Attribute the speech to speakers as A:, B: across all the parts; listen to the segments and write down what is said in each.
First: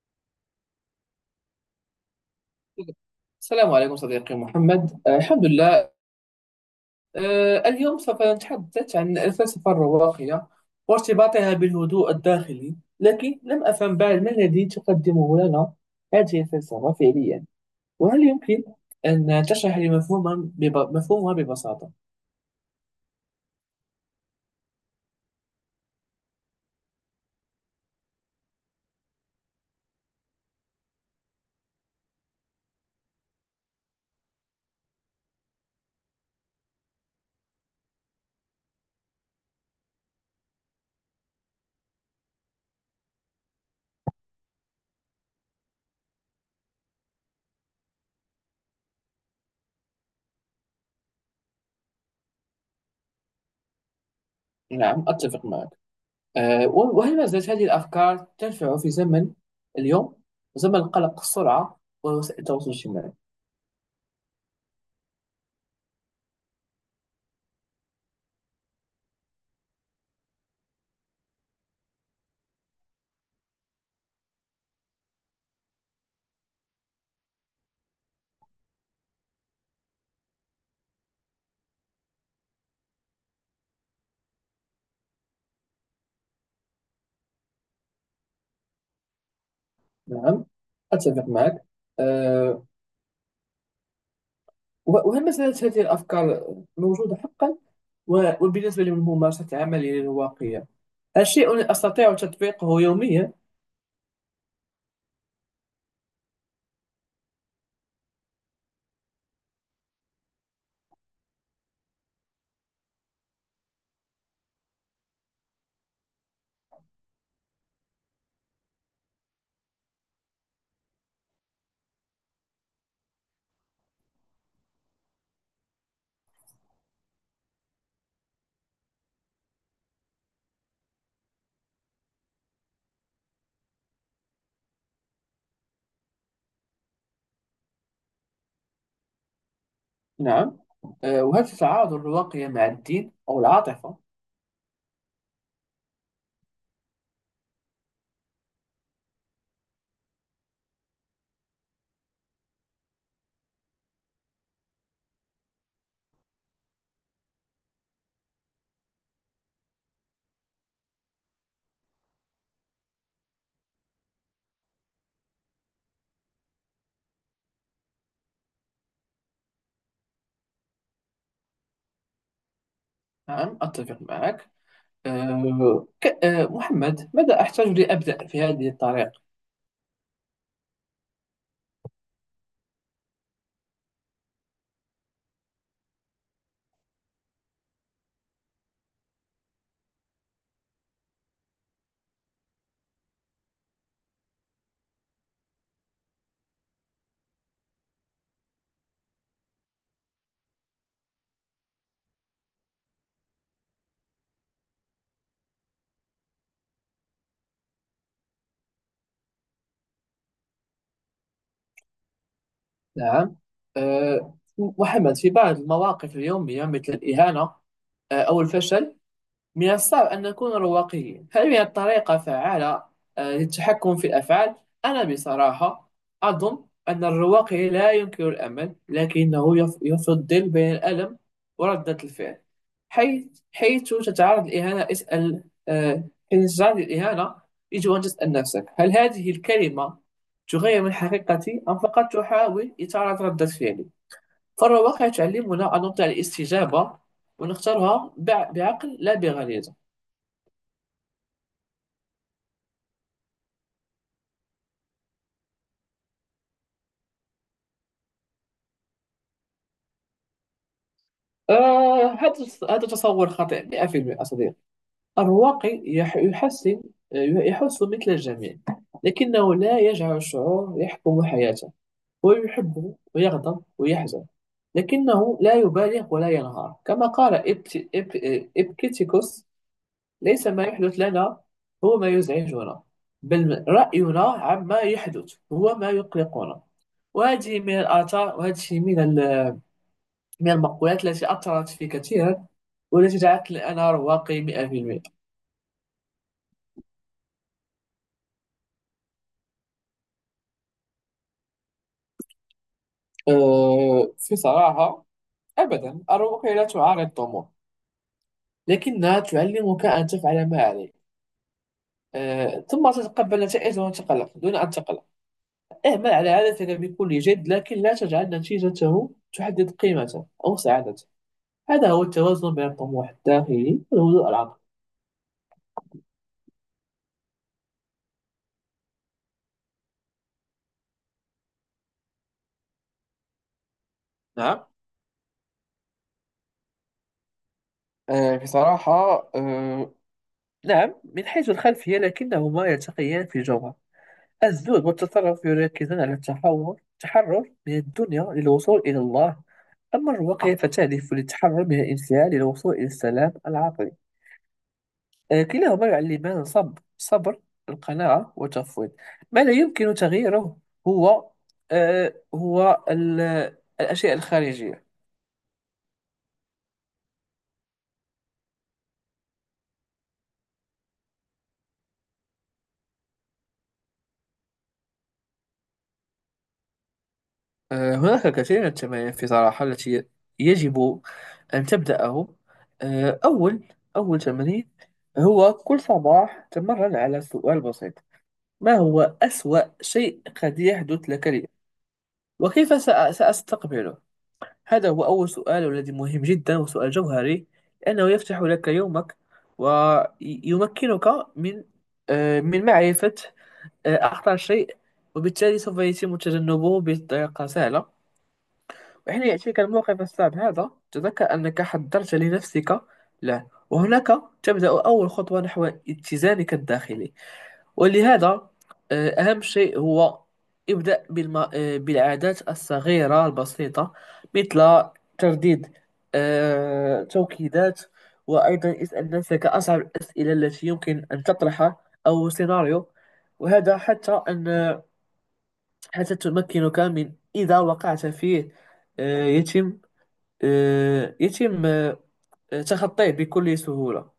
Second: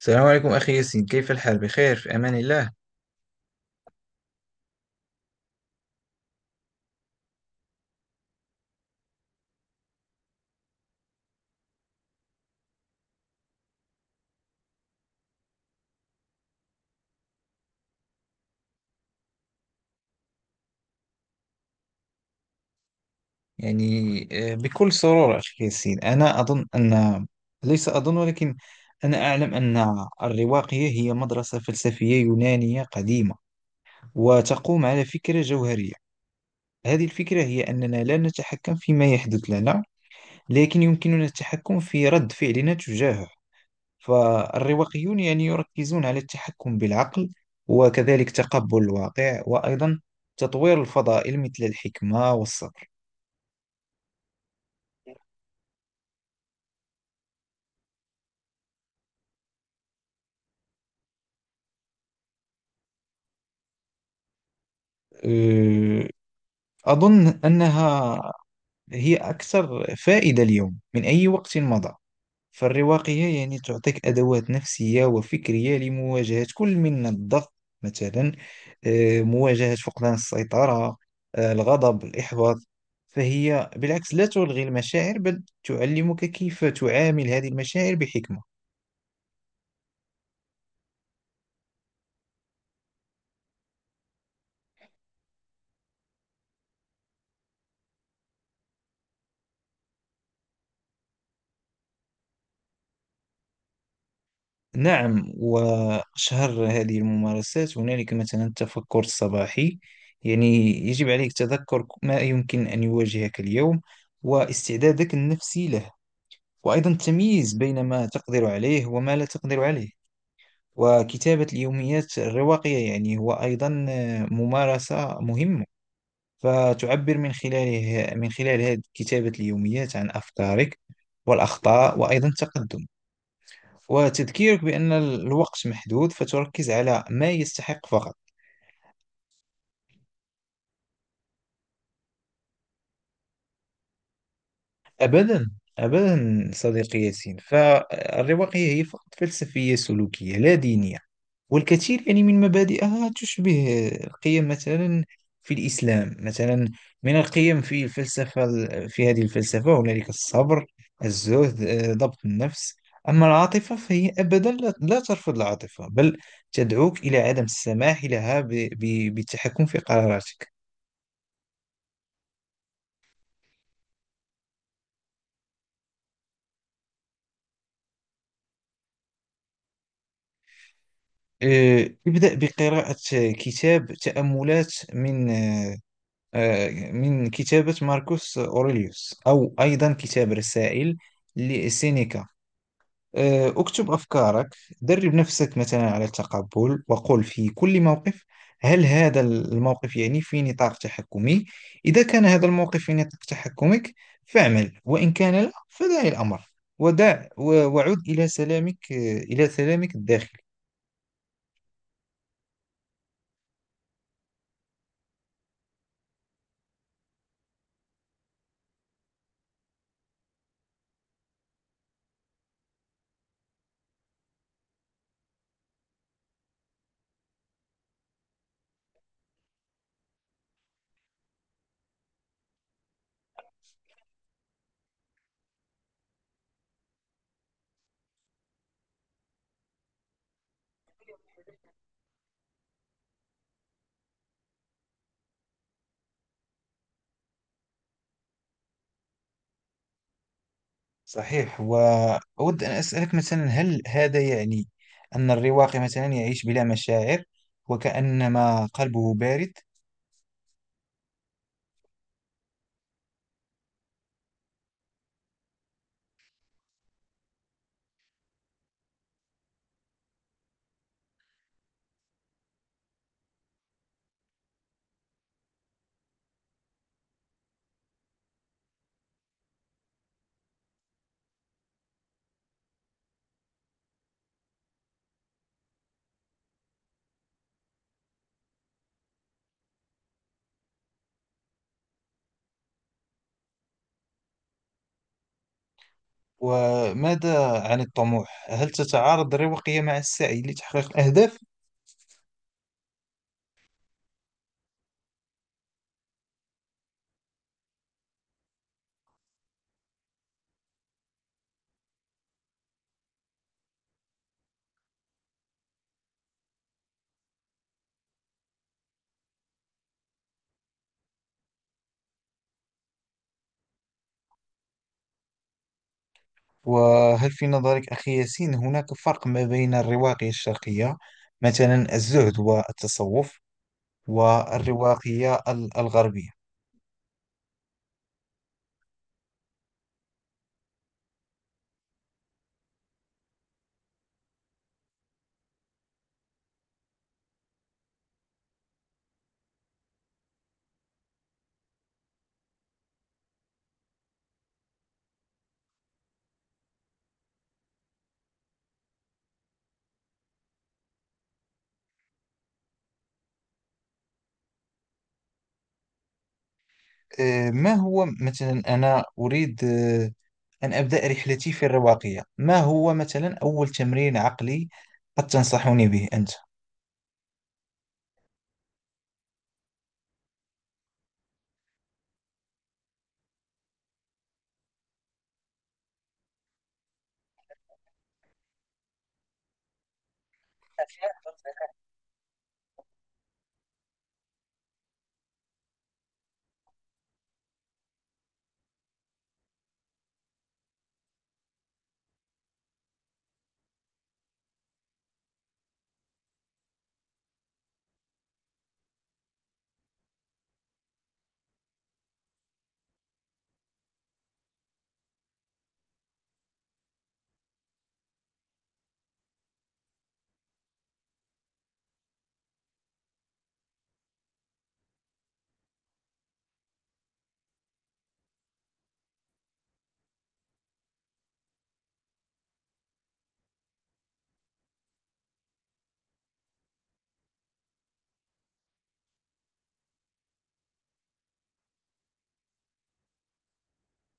A: السلام عليكم أخي ياسين، كيف الحال؟ بخير في أمان الله.
B: السلام عليكم صديقي محمد. الحمد لله. اليوم سوف نتحدث عن الفلسفة الرواقية وارتباطها بالهدوء الداخلي، لكن لم أفهم بعد ما الذي تقدمه لنا هذه الفلسفة فعليا. وهل يمكن أن تشرح لي مفهومها مفهومها ببساطة؟
A: يعني بكل سرور أخي ياسين. أنا أظن أن، ليس أظن ولكن أنا أعلم أن الرواقية هي مدرسة فلسفية يونانية قديمة، وتقوم على فكرة جوهرية. هذه الفكرة هي أننا لا نتحكم فيما يحدث لنا، لكن يمكننا التحكم في رد فعلنا تجاهه. فالرواقيون يعني يركزون على التحكم بالعقل، وكذلك تقبل الواقع، وأيضا تطوير الفضائل مثل الحكمة والصبر.
B: نعم، أتفق معك. وهل ما زالت هذه الأفكار تنفع في زمن اليوم، زمن قلق السرعة ووسائل التواصل الاجتماعي؟
A: أه، أظن أنها هي أكثر فائدة اليوم من أي وقت مضى. فالرواقية يعني تعطيك أدوات نفسية وفكرية لمواجهة كل من الضغط، مثلا مواجهة فقدان السيطرة، الغضب، الإحباط. فهي بالعكس لا تلغي المشاعر، بل تعلمك كيف تعامل هذه المشاعر بحكمة.
B: نعم، أتفق معك. آه، وهل مسألة هذه الأفكار موجودة حقا؟ وبالنسبة لممارسة عملي للواقية، هل شيء أستطيع تطبيقه يوميا؟
A: نعم، وأشهر هذه الممارسات هنالك مثلا التفكر الصباحي. يعني يجب عليك تذكر ما يمكن أن يواجهك اليوم، واستعدادك النفسي له، وأيضا التمييز بين ما تقدر عليه وما لا تقدر عليه. وكتابة اليوميات الرواقية يعني هو أيضا ممارسة مهمة. فتعبر من خلاله، من خلال هذه كتابة اليوميات، عن أفكارك والأخطاء، وأيضا التقدم، وتذكيرك بأن الوقت محدود فتركز على ما يستحق فقط.
B: نعم. وهل تتعارض الواقية مع الدين أو العاطفة؟
A: أبدا، أبدا صديقي ياسين. فالرواقية هي فقط فلسفية سلوكية لا دينية. والكثير يعني من مبادئها تشبه القيم، مثلا في الإسلام، مثلا من القيم في الفلسفة، في هذه الفلسفة هنالك الصبر، الزهد، ضبط النفس. أما العاطفة فهي أبدا لا، لا ترفض العاطفة، بل تدعوك إلى عدم السماح لها بالتحكم في قراراتك.
B: نعم، أتفق معك. محمد، ماذا أحتاج لأبدأ في هذه الطريق؟
A: ابدأ بقراءة كتاب تأملات من، من كتابة ماركوس أوريليوس، أو أيضا كتاب رسائل لسينيكا. اكتب أفكارك، درب نفسك مثلا على التقبل، وقل في كل موقف: هل هذا الموقف يعني في نطاق تحكمي؟ إذا كان هذا الموقف في نطاق تحكمك فاعمل، وإن كان لا فدع الأمر، وعد إلى سلامك، إلى سلامك الداخلي.
B: نعم. محمد، في بعض المواقف اليومية مثل الإهانة أو الفشل، من الصعب أن نكون رواقيين. هل من طريقة فعالة للتحكم في الأفعال؟ أنا بصراحة أظن أن الرواقي لا ينكر الأمل، لكنه يفضل بين الألم وردة الفعل. حيث حيث تتعرض للإهانة اسأل، حين تتعرض للإهانة يجب أن تسأل نفسك، هل هذه الكلمة تغير من حقيقتي أم فقط تحاول إثارة ردة فعلي؟ فالرواقي تعلمنا أن نطيع الاستجابة ونختارها بعقل لا بغريزة.
A: صحيح، وأود أن أسألك مثلا: هل هذا يعني أن الرواقي مثلا يعيش بلا مشاعر، وكأنما قلبه بارد؟
B: آه هذا هذا تصور خاطئ 100% صديقي. الواقع آه، يحس مثل الجميع، لكنه لا يجعل الشعور يحكم حياته. هو يحب ويغضب ويحزن، لكنه لا يبالغ ولا ينهار. كما قال إبكتيكوس: ليس ما يحدث لنا هو ما يزعجنا، بل رأينا عما يحدث هو ما يقلقنا. وهذه من الآثار وهذه من ال من المقولات التي أثرت في كثيرا، والتي جعلتني أنا رواقي 100%.
A: وماذا عن الطموح؟ هل تتعارض الرواقية مع السعي لتحقيق الأهداف؟
B: في صراحة، أبدا الرواقية لا تعارض الطموح، لكنها تعلمك أن تفعل ما عليك، ثم تتقبل النتائج دون تقلق، دون أن تقلق. اعمل على هدفك بكل جد، لكن لا تجعل نتيجته تحدد قيمته أو سعادته. هذا هو التوازن بين الطموح الداخلي والهدوء العقلي.
A: وهل في نظرك أخي ياسين هناك فرق ما بين الرواقية الشرقية، مثلا الزهد والتصوف،
B: نعم.
A: والرواقية الغربية؟
B: بصراحة، نعم، من حيث الخلفية، لكنهما يلتقيان في الجوهر. الزهد والتطرف يركزون على التحول، التحرر من الدنيا للوصول إلى الله. أما الرواقية فتهدف للتحرر من الانفعال للوصول إلى السلام العقلي. كلاهما يعلمان الصبر، صبر القناعة والتفويض. ما لا يمكن تغييره هو آه، هو ال- الأشياء الخارجية.
A: ما هو مثلا، أنا أريد أن أبدأ رحلتي في الرواقية، ما هو مثلا أول تمرين عقلي قد تنصحني به أنت؟
B: هناك الكثير من التمارين في صراحة، التي يجب أن تبدأه. آه، أول أول تمرين هو كل صباح تمرن على سؤال بسيط: ما هو أسوأ شيء قد يحدث لك، لي، وكيف سأستقبله؟ هذا هو أول سؤال، والذي مهم جدا، وسؤال جوهري لأنه يفتح لك يومك ويمكنك من من معرفة أخطر شيء، وبالتالي سوف يتم تجنبه بطريقة سهلة. وحين يأتيك الموقف الصعب هذا، تذكر أنك حضرت لنفسك له، وهناك تبدأ أول خطوة نحو اتزانك الداخلي. ولهذا أهم شيء هو: ابدأ بالم... آه، بالعادات الصغيرة البسيطة، مثل ترديد توكيدات، وأيضا اسأل نفسك أصعب الأسئلة التي يمكن أن تطرحها، أو سيناريو، وهذا حتى تمكنك من، إذا وقعت فيه، آه، يتم يتم تخطيه بكل سهولة.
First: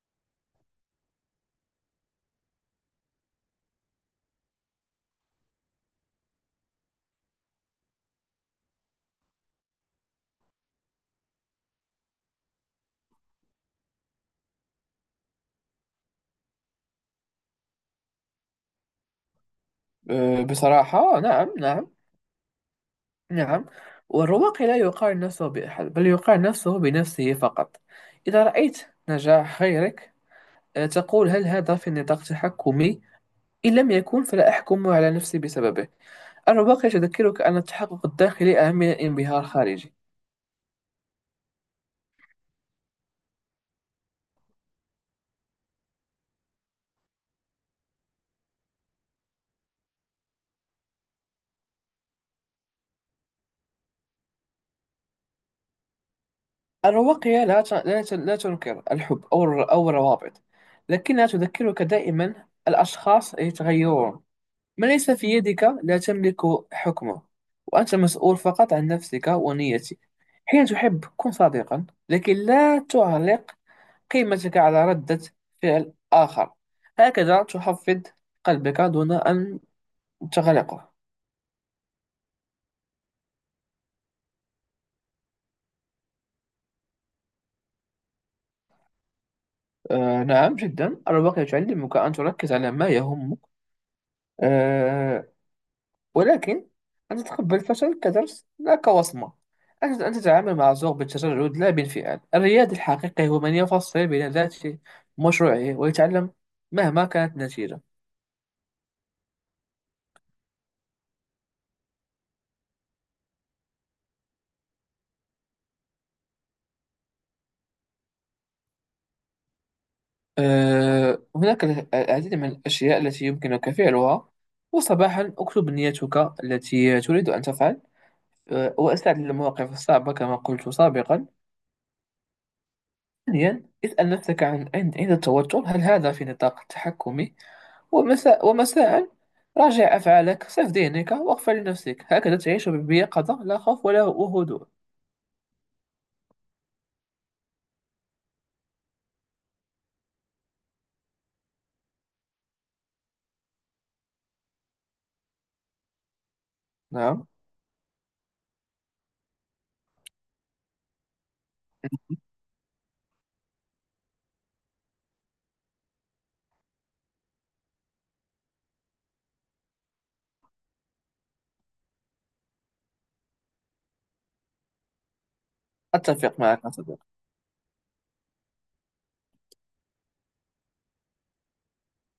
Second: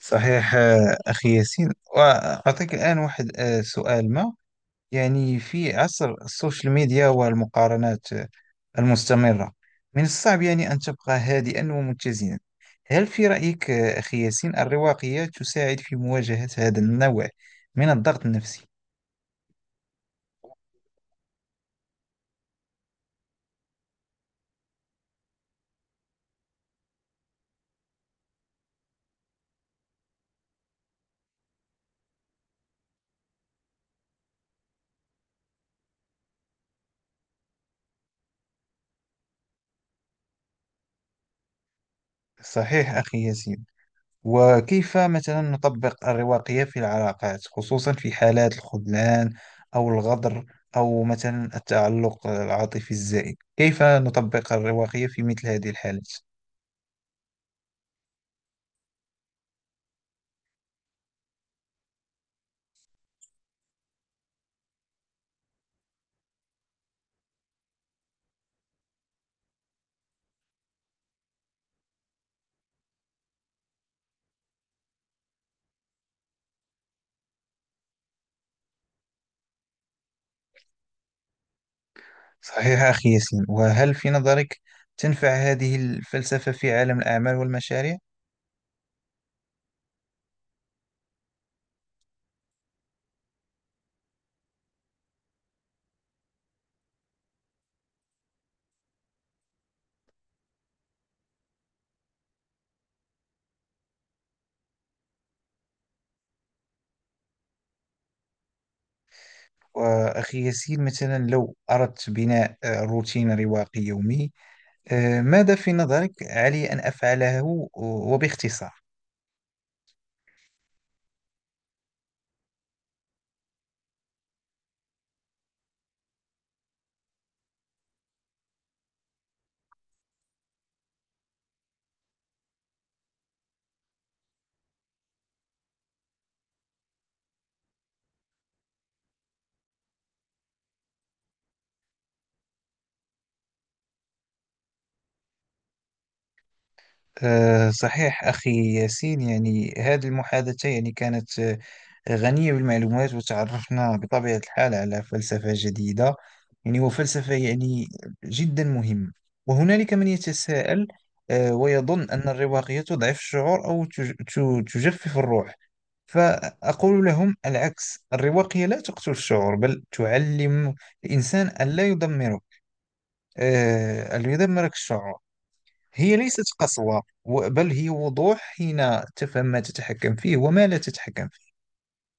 A: صحيح أخي ياسين. وأعطيك الآن واحد سؤال ما، يعني في عصر السوشيال ميديا والمقارنات المستمرة، من الصعب يعني أن تبقى هادئا ومتزنا. هل في رأيك أخي ياسين الرواقية تساعد في مواجهة هذا النوع من الضغط النفسي؟
B: بصراحة، نعم، نعم، نعم. والرواقي لا يقارن نفسه بأحد، بل يقارن نفسه بنفسه فقط. إذا رأيت نجاح غيرك، تقول هل هذا في نطاق تحكمي؟ إن لم يكن فلا أحكم على نفسي بسببه. الرواقي تذكرك أن التحقق الداخلي أهم من الانبهار الخارجي.
A: صحيح أخي ياسين، وكيف مثلا نطبق الرواقية في العلاقات، خصوصا في حالات الخذلان أو الغدر، أو مثلا التعلق العاطفي الزائد؟ كيف نطبق الرواقية في مثل هذه الحالات؟
B: الرواقية لا تنكر الحب أو أو الروابط، لكنها تذكرك دائما: الأشخاص يتغيرون، ما ليس في يدك لا تملك حكمه، وأنت مسؤول فقط عن نفسك ونيتك. حين تحب كن صادقا، لكن لا تعلق قيمتك على ردة فعل آخر. هكذا تحفظ قلبك دون أن تغلقه.
A: صحيح أخي ياسين، وهل في نظرك تنفع هذه الفلسفة في عالم الأعمال والمشاريع؟
B: نعم، جدا. الواقع يعلمك أن تركز على ما يهمك، آه ولكن أن تتقبل الفشل كدرس لا كوصمة، أن تتعامل مع الذوق بالتجرد لا بانفعال. الرياد الحقيقي هو من يفصل بين ذاته ومشروعه ويتعلم مهما كانت النتيجة.
A: وأخي ياسين مثلا، لو أردت بناء روتين رواقي يومي، ماذا في نظرك علي أن أفعله وباختصار؟
B: هناك العديد من الأشياء التي يمكنك فعلها. وصباحا اكتب نيتك التي تريد أن تفعل، واستعد للمواقف الصعبة كما قلت سابقا. ثانيا، اسأل نفسك عن عند عند التوتر، هل هذا في نطاق تحكمي؟ ومساء راجع أفعالك، صف ذهنك، واغفر لنفسك. هكذا تعيش بيقظة، لا خوف ولا هدوء.
A: صحيح أخي ياسين. يعني هذه المحادثة يعني كانت غنية بالمعلومات، وتعرفنا بطبيعة الحال على فلسفة جديدة، يعني
B: نعم،
A: وفلسفة يعني جدا مهمة. وهنالك من يتساءل ويظن أن الرواقية تضعف الشعور، أو تجفف الروح. فأقول لهم العكس: الرواقية لا تقتل الشعور، بل تعلم الإنسان ألا يدمره، ألا يدمرك الشعور. هي
B: أتفق
A: ليست
B: معك
A: قسوة
B: صديقي.
A: و- بل هي وضوح، حين تفهم ما تتحكم فيه وما لا تتحكم فيه.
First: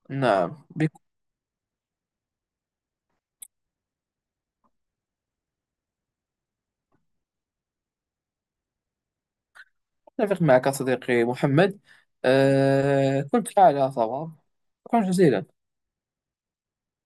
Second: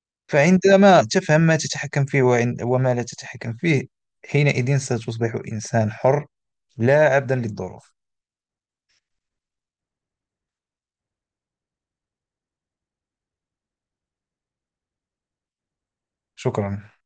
B: نعم،
A: فعندما تفهم ما تتحكم فيه وما لا تتحكم فيه، حينئذ ستصبح إنسان حر، لا عبدا للظروف.
B: أتفق معك صديقي محمد. كنت على صواب. شكرا جزيلا.
A: شكرا.